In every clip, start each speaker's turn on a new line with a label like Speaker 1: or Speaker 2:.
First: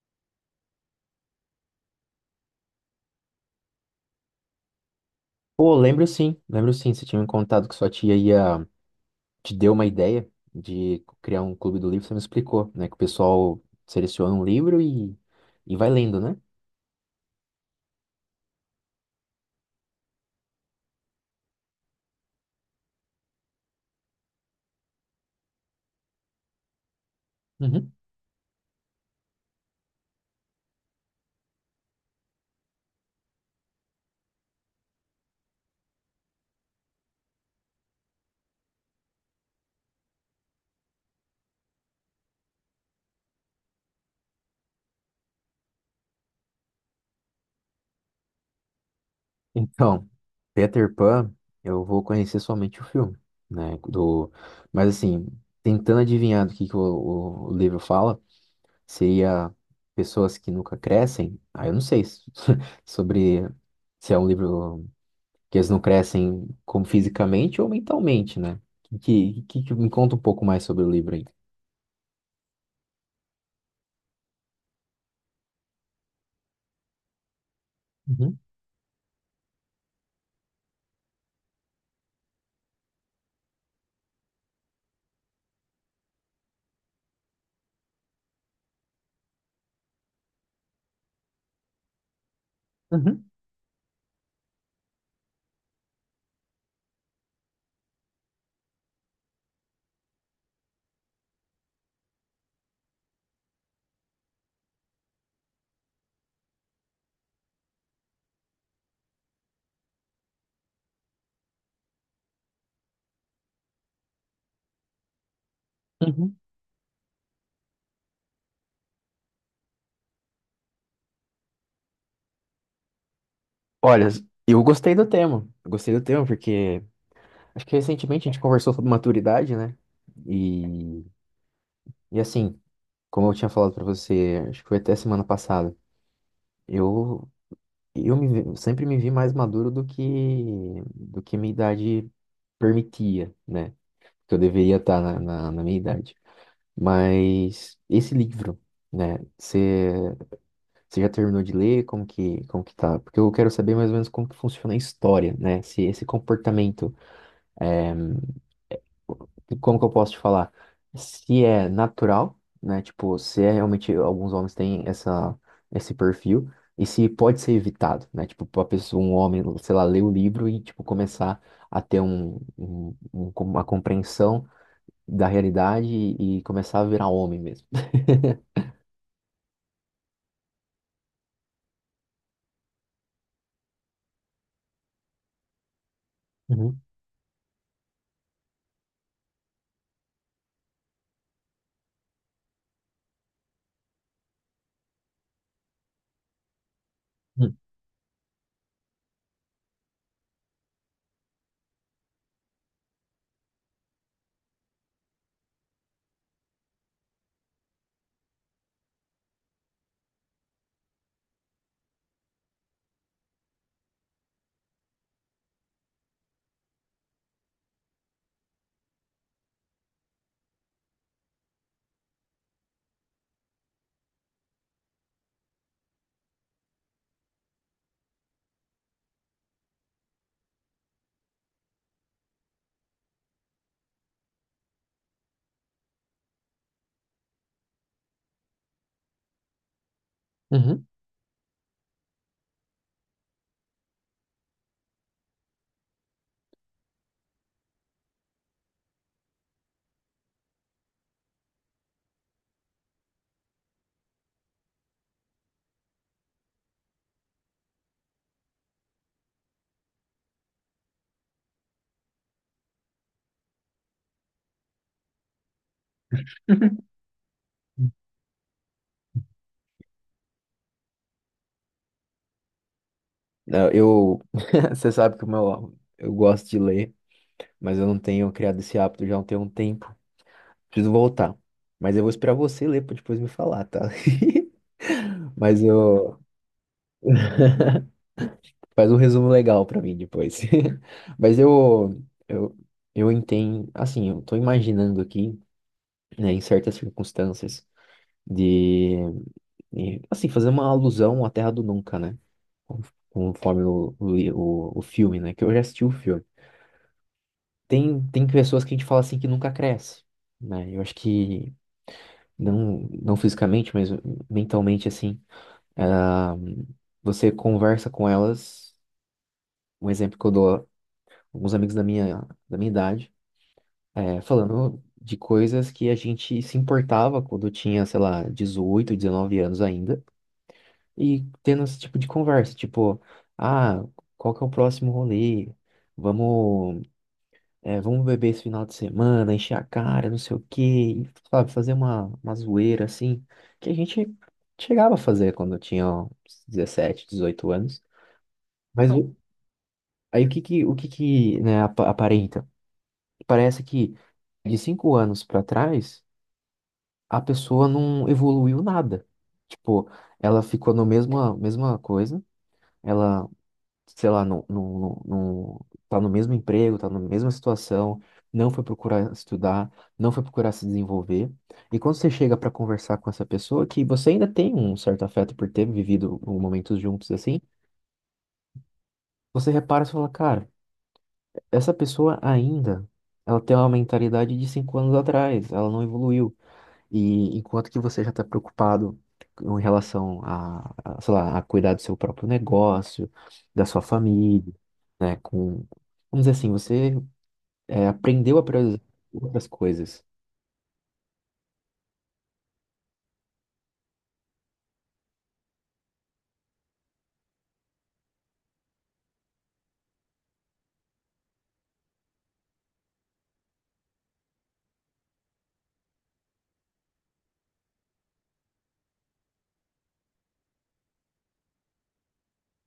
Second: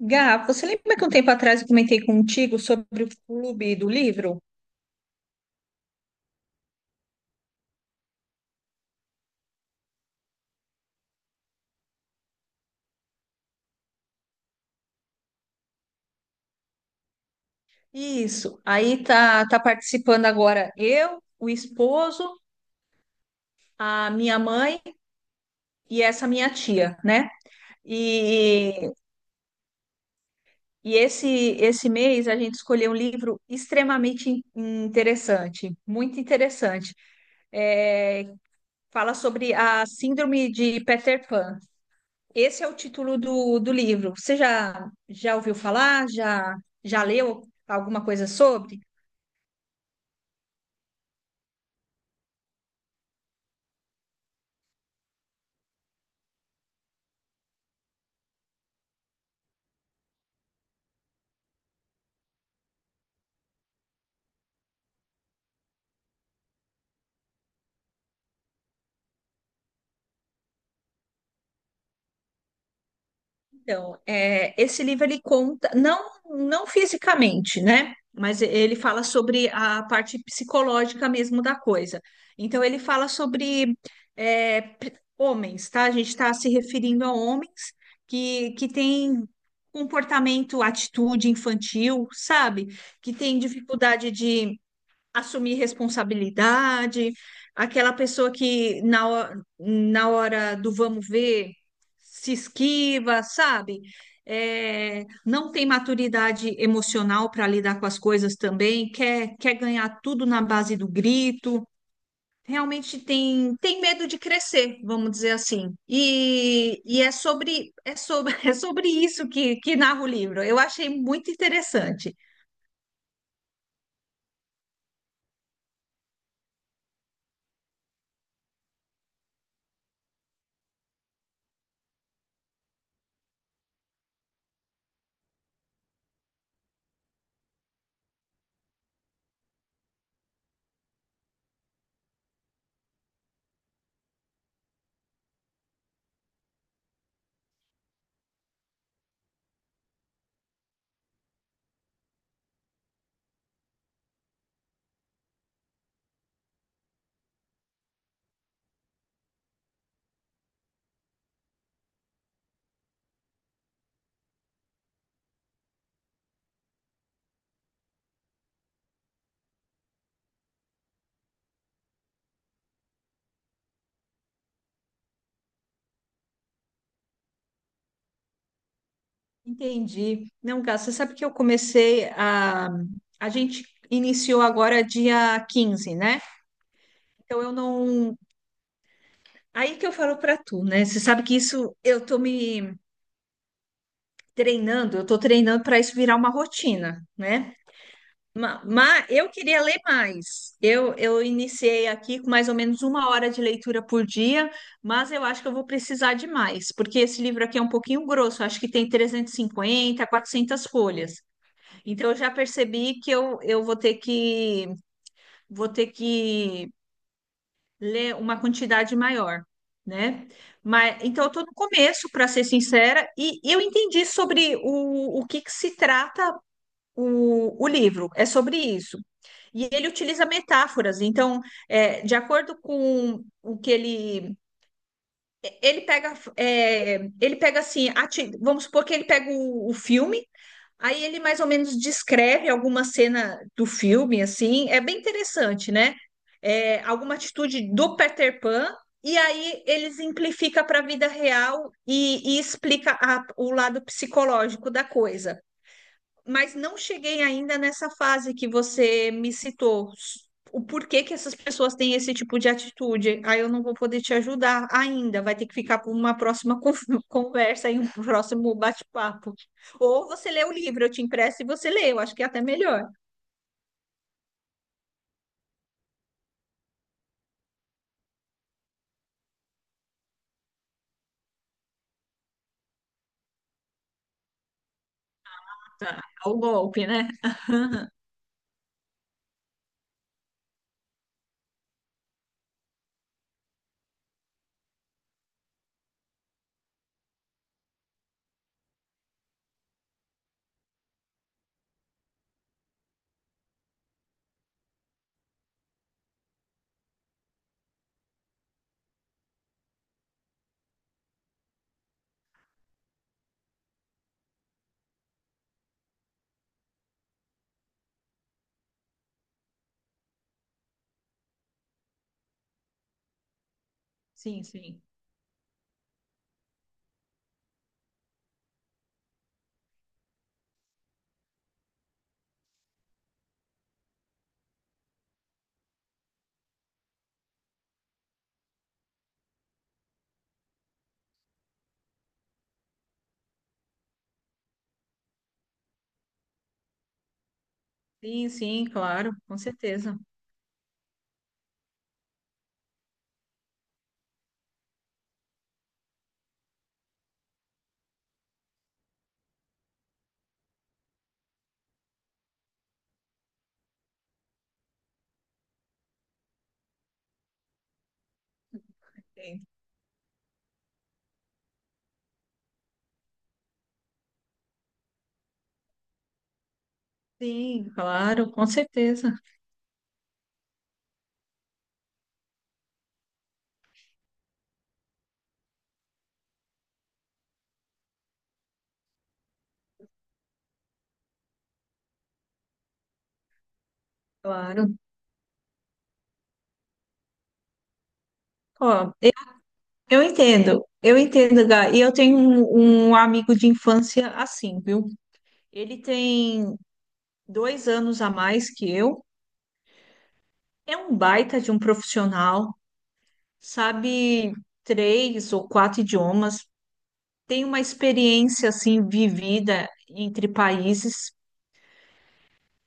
Speaker 1: Gá, você lembra que um tempo atrás eu comentei contigo sobre o clube do livro?
Speaker 2: Pô, lembro sim, lembro sim. Você tinha me contado que sua tia ia te deu uma ideia de criar um clube do livro, você me explicou, né? Que o pessoal seleciona um livro e vai lendo, né?
Speaker 1: Isso. Aí, tá participando agora eu, o esposo, a minha mãe e essa minha tia, né?
Speaker 2: Uhum.
Speaker 1: E, e esse mês a gente escolheu um livro extremamente interessante, muito interessante. É, fala sobre a síndrome de Peter Pan. Esse é o título do livro. Você já ouviu falar? Já leu alguma coisa sobre?
Speaker 2: Então, Peter Pan, eu vou conhecer somente o filme, né? Do. Mas assim, tentando adivinhar do que o livro fala, seria pessoas que nunca crescem. Ah, eu não sei sobre se é um livro. Que eles não crescem como fisicamente ou mentalmente, né? Que me conta um pouco mais sobre o livro aí.
Speaker 1: Então, é, esse livro ele conta, não, não fisicamente, né?
Speaker 2: Uhum,
Speaker 1: Mas ele fala sobre a parte psicológica mesmo da coisa. Então, ele fala sobre homens, tá? A gente está se referindo a homens que têm comportamento, atitude infantil, sabe? Que
Speaker 2: uhum,
Speaker 1: têm dificuldade de assumir responsabilidade, aquela pessoa que na hora do vamos ver se esquiva, sabe? É, não tem maturidade emocional para lidar com as coisas também, quer ganhar tudo na base do grito. Realmente tem medo de crescer, vamos dizer assim.
Speaker 2: uhum.
Speaker 1: E é sobre isso que narra o livro. Eu achei muito interessante.
Speaker 2: Olha, eu gostei do tema. Eu gostei do tema porque acho que recentemente a gente conversou sobre maturidade, né? E, e assim, como eu tinha falado pra você, acho que foi até semana passada, eu eu sempre me vi mais maduro do que minha idade permitia, né? Que eu deveria estar na minha idade. Mas esse livro, né? Você já terminou de ler? Como que tá? Porque eu quero saber mais ou menos como que funciona a história, né? Se esse comportamento, é, como que eu posso te falar? Se é natural, né? Tipo, se é realmente alguns homens têm essa, esse perfil e se pode ser evitado, né? Tipo, pra pessoa, um homem, sei lá, ler o livro e tipo começar a ter uma compreensão da realidade e começar a virar homem mesmo.
Speaker 1: Entendi. Não, Gá, você sabe que eu comecei a. A gente iniciou agora dia 15, né? Então eu não. Aí que eu falo para tu, né? Você sabe que isso eu tô treinando para isso virar uma rotina,
Speaker 2: Uhum.
Speaker 1: né? Mas eu queria ler mais. Eu iniciei aqui com mais ou menos 1 hora de leitura por dia, mas eu acho que eu vou precisar de mais, porque esse livro aqui é um pouquinho grosso, acho que tem 350, 400 folhas. Então eu já percebi que eu vou ter que ler uma quantidade maior, né? Mas então eu estou no começo, para ser sincera, e eu entendi sobre o que se trata o livro, é sobre isso. E ele utiliza metáforas, então, de acordo com o que ele pega, ele pega assim, vamos supor que ele pega o filme.
Speaker 2: Uhum.
Speaker 1: Aí ele mais ou menos descreve alguma cena do filme, assim, é bem interessante, né? É, alguma atitude do Peter Pan, e aí ele simplifica para a vida real e explica o lado psicológico da coisa, mas não cheguei ainda nessa fase que você me citou. O porquê que essas pessoas têm esse tipo de atitude. Aí eu não vou poder te ajudar ainda. Vai ter que ficar para uma próxima conversa e um próximo bate-papo. Ou você lê o livro, eu te empresto e você lê. Eu acho que é até melhor.
Speaker 2: Não, você sabe que o meu, eu gosto de ler, mas eu não tenho criado esse hábito já há um tem um tempo. Preciso voltar. Mas eu vou esperar você ler para depois me falar, tá? Mas
Speaker 1: Ah,
Speaker 2: eu
Speaker 1: é o golpe, né?
Speaker 2: faz um resumo legal para mim depois. Mas eu, eu entendo, assim, eu tô imaginando aqui, né, em certas circunstâncias de, de, assim, fazer uma alusão à Terra do Nunca, né? Conforme o filme, né? Que eu já assisti o filme. Tem pessoas que a gente fala assim que nunca cresce, né? Eu acho que não, não fisicamente, mas mentalmente assim, ah, você conversa com elas, um exemplo que eu dou alguns amigos da minha idade,
Speaker 1: Sim,
Speaker 2: falando
Speaker 1: sim.
Speaker 2: de coisas que a gente se importava quando tinha, sei lá, 18, 19 anos ainda, e tendo esse tipo de conversa, tipo, ah, qual que é o próximo rolê? Vamos vamos beber esse final de semana, encher a cara, não sei o quê, e, sabe, fazer uma zoeira assim, que a gente chegava a fazer quando eu tinha ó, uns 17, 18 anos.
Speaker 1: Sim, sim,
Speaker 2: Mas
Speaker 1: claro,
Speaker 2: o-
Speaker 1: com certeza.
Speaker 2: aí o que que, né, aparenta? Parece que de 5 anos pra trás, a pessoa não evoluiu nada. Tipo, ela ficou na mesma coisa, ela sei lá, tá no mesmo emprego, tá na mesma situação, não foi procurar
Speaker 1: Sim,
Speaker 2: estudar, não foi procurar se desenvolver. E quando você chega para conversar com essa pessoa, que você ainda tem um certo afeto por ter vivido momentos juntos assim,
Speaker 1: sim, claro, com certeza.
Speaker 2: você repara e fala, cara, essa pessoa ainda, ela tem uma mentalidade de 5 anos atrás, ela não evoluiu. E enquanto que você já está preocupado em relação a, sei lá, a cuidar do seu próprio negócio, da sua família,
Speaker 1: Claro.
Speaker 2: né? Com, vamos dizer assim, você aprendeu a priorizar
Speaker 1: Ó,
Speaker 2: outras
Speaker 1: eu
Speaker 2: coisas.
Speaker 1: entendo, eu entendo, Gá. E eu tenho um amigo de infância assim, viu? Ele tem 2 anos a mais que eu, é um baita de um profissional, sabe três ou quatro idiomas, tem uma experiência assim vivida entre países,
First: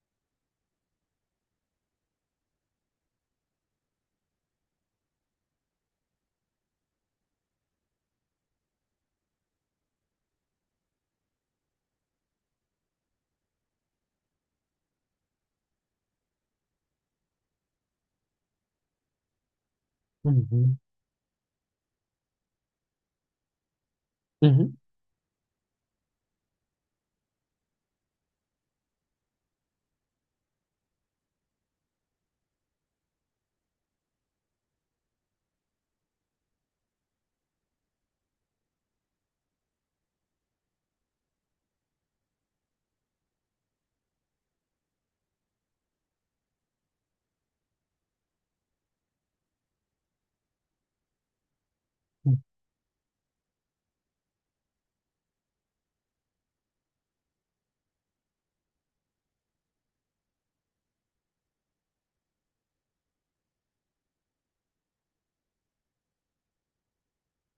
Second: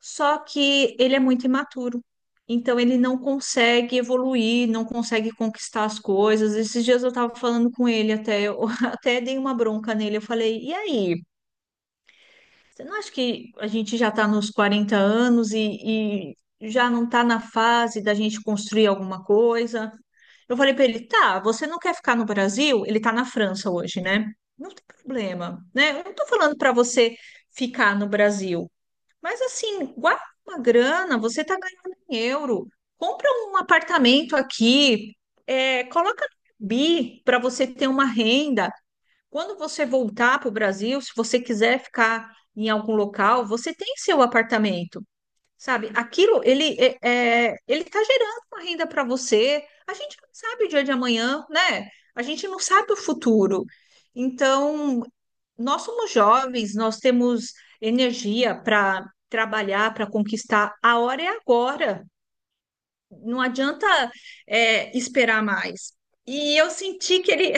Speaker 1: só que ele é muito imaturo. Então ele não consegue evoluir, não consegue conquistar as coisas. Esses dias eu estava falando com ele até, eu até dei uma bronca nele. Eu falei, e aí? Você não acha que a gente já está nos 40 anos e já não está na fase da gente construir alguma coisa? Eu falei
Speaker 2: Uhum.
Speaker 1: para ele, tá, você não quer ficar no Brasil? Ele está na França hoje, né? Não
Speaker 2: Uhum.
Speaker 1: tem problema, né? Eu não estou falando para você ficar no Brasil, mas assim, guarda uma grana, você está ganhando em euro, compra um apartamento aqui, coloca no Airbnb para você ter uma renda. Quando você voltar para o Brasil, se você quiser ficar em algum local, você tem seu apartamento, sabe? Aquilo, ele está gerando uma renda para você. A gente não sabe o dia de amanhã, né? A gente não sabe o futuro. Então, nós somos jovens, nós temos energia para trabalhar, para conquistar. A hora é agora. Não adianta, esperar mais. E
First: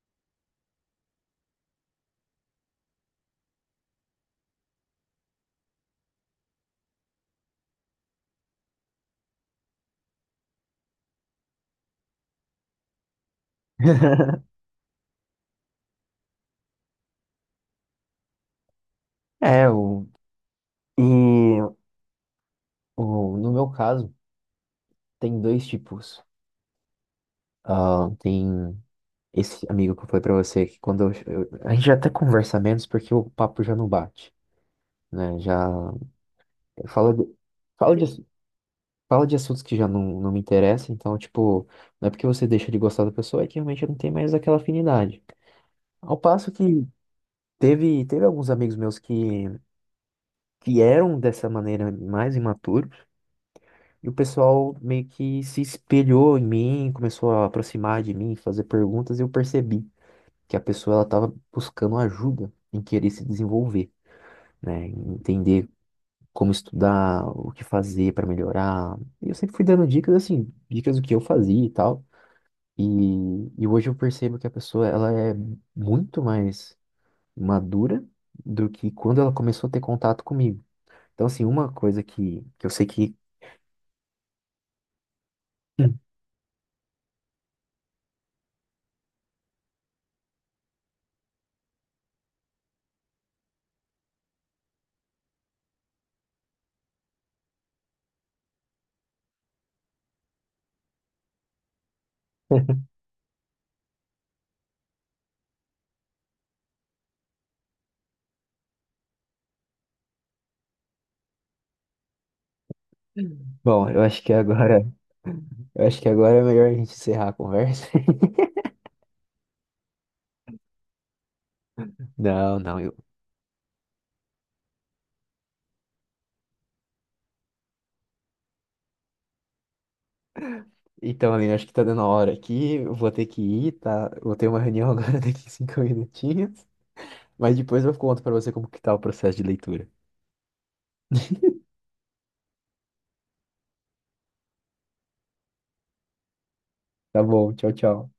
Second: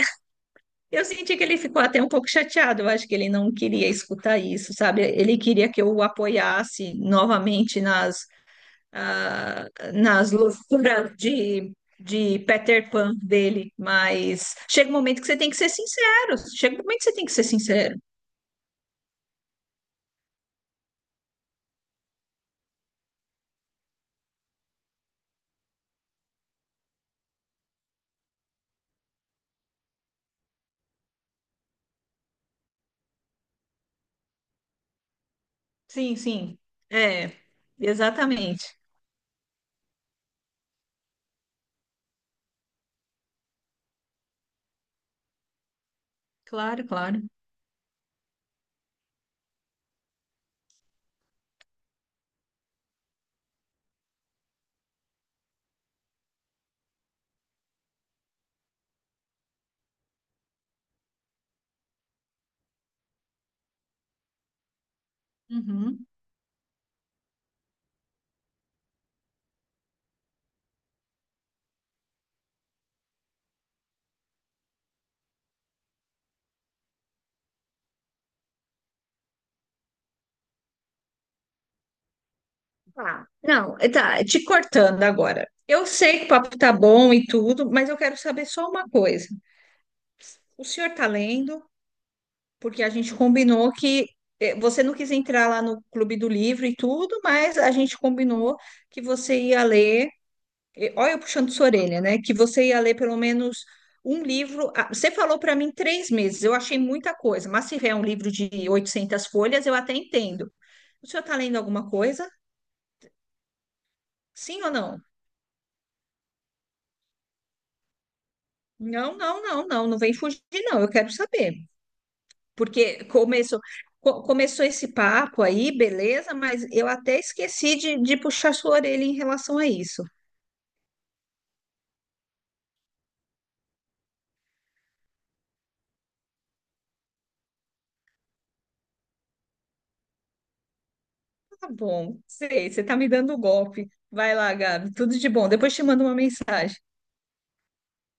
Speaker 1: eu senti que ele ficou até um pouco chateado. Eu acho que ele não queria escutar isso, sabe? Ele queria que eu o apoiasse novamente nas loucuras de Peter Pan dele. Mas chega um momento que você tem que ser sincero. Chega um momento que você tem que ser sincero.
Speaker 2: É, e no meu caso, tem dois tipos. Ah, tem esse amigo que eu falei pra você, que quando a gente já até conversa menos porque o papo já não bate, né? Já
Speaker 1: Sim, sim.
Speaker 2: fala, de-
Speaker 1: É,
Speaker 2: fala de,
Speaker 1: exatamente.
Speaker 2: fala de assuntos que já não, não me interessam, então, tipo, não é porque você deixa de gostar da pessoa, é que realmente não tem mais aquela afinidade. Ao passo
Speaker 1: Claro,
Speaker 2: que
Speaker 1: claro.
Speaker 2: teve alguns amigos meus que eram dessa maneira mais imaturos, e o pessoal meio que se espelhou em mim, começou a aproximar de mim, fazer perguntas, e eu percebi que a pessoa ela estava buscando ajuda em querer se desenvolver, né? Em entender
Speaker 1: Uhum.
Speaker 2: como estudar, o que fazer para melhorar. E eu sempre fui dando dicas assim, dicas do que eu fazia e tal. E, e hoje eu percebo que a pessoa ela é muito mais madura do que quando ela começou a ter contato comigo. Então, assim, uma coisa que eu sei que.
Speaker 1: Tá. Não, tá, te cortando agora. Eu
Speaker 2: Hum.
Speaker 1: sei que o papo tá bom e tudo, mas eu quero saber só uma coisa. O senhor tá lendo? Porque a gente combinou que você não quis entrar lá no Clube do Livro e tudo, mas a gente combinou que você ia ler, olha eu puxando sua orelha, né? Que você ia ler pelo menos um livro. Você falou para mim 3 meses, eu achei muita coisa, mas se vier um livro de 800 folhas, eu até entendo. O senhor está lendo alguma coisa?
Speaker 2: Bom, eu acho que
Speaker 1: Sim ou
Speaker 2: agora.
Speaker 1: não?
Speaker 2: Eu acho que agora é melhor a gente encerrar a conversa.
Speaker 1: Não, não, não, não, não vem fugir, não, eu quero saber.
Speaker 2: Não, não, eu.
Speaker 1: Porque começou, começou esse papo aí, beleza, mas eu até esqueci de puxar sua orelha em relação a isso.
Speaker 2: Então, Aline, acho que tá dando a hora aqui. Eu vou ter que ir, tá? Eu vou ter uma reunião agora daqui 5 minutinhos. Mas depois eu conto pra você como que tá o processo de leitura.
Speaker 1: Tá bom, sei, você tá me dando um golpe. Vai lá, Gabi, tudo de bom. Depois te mando uma mensagem.
Speaker 2: Tá bom, tchau, tchau.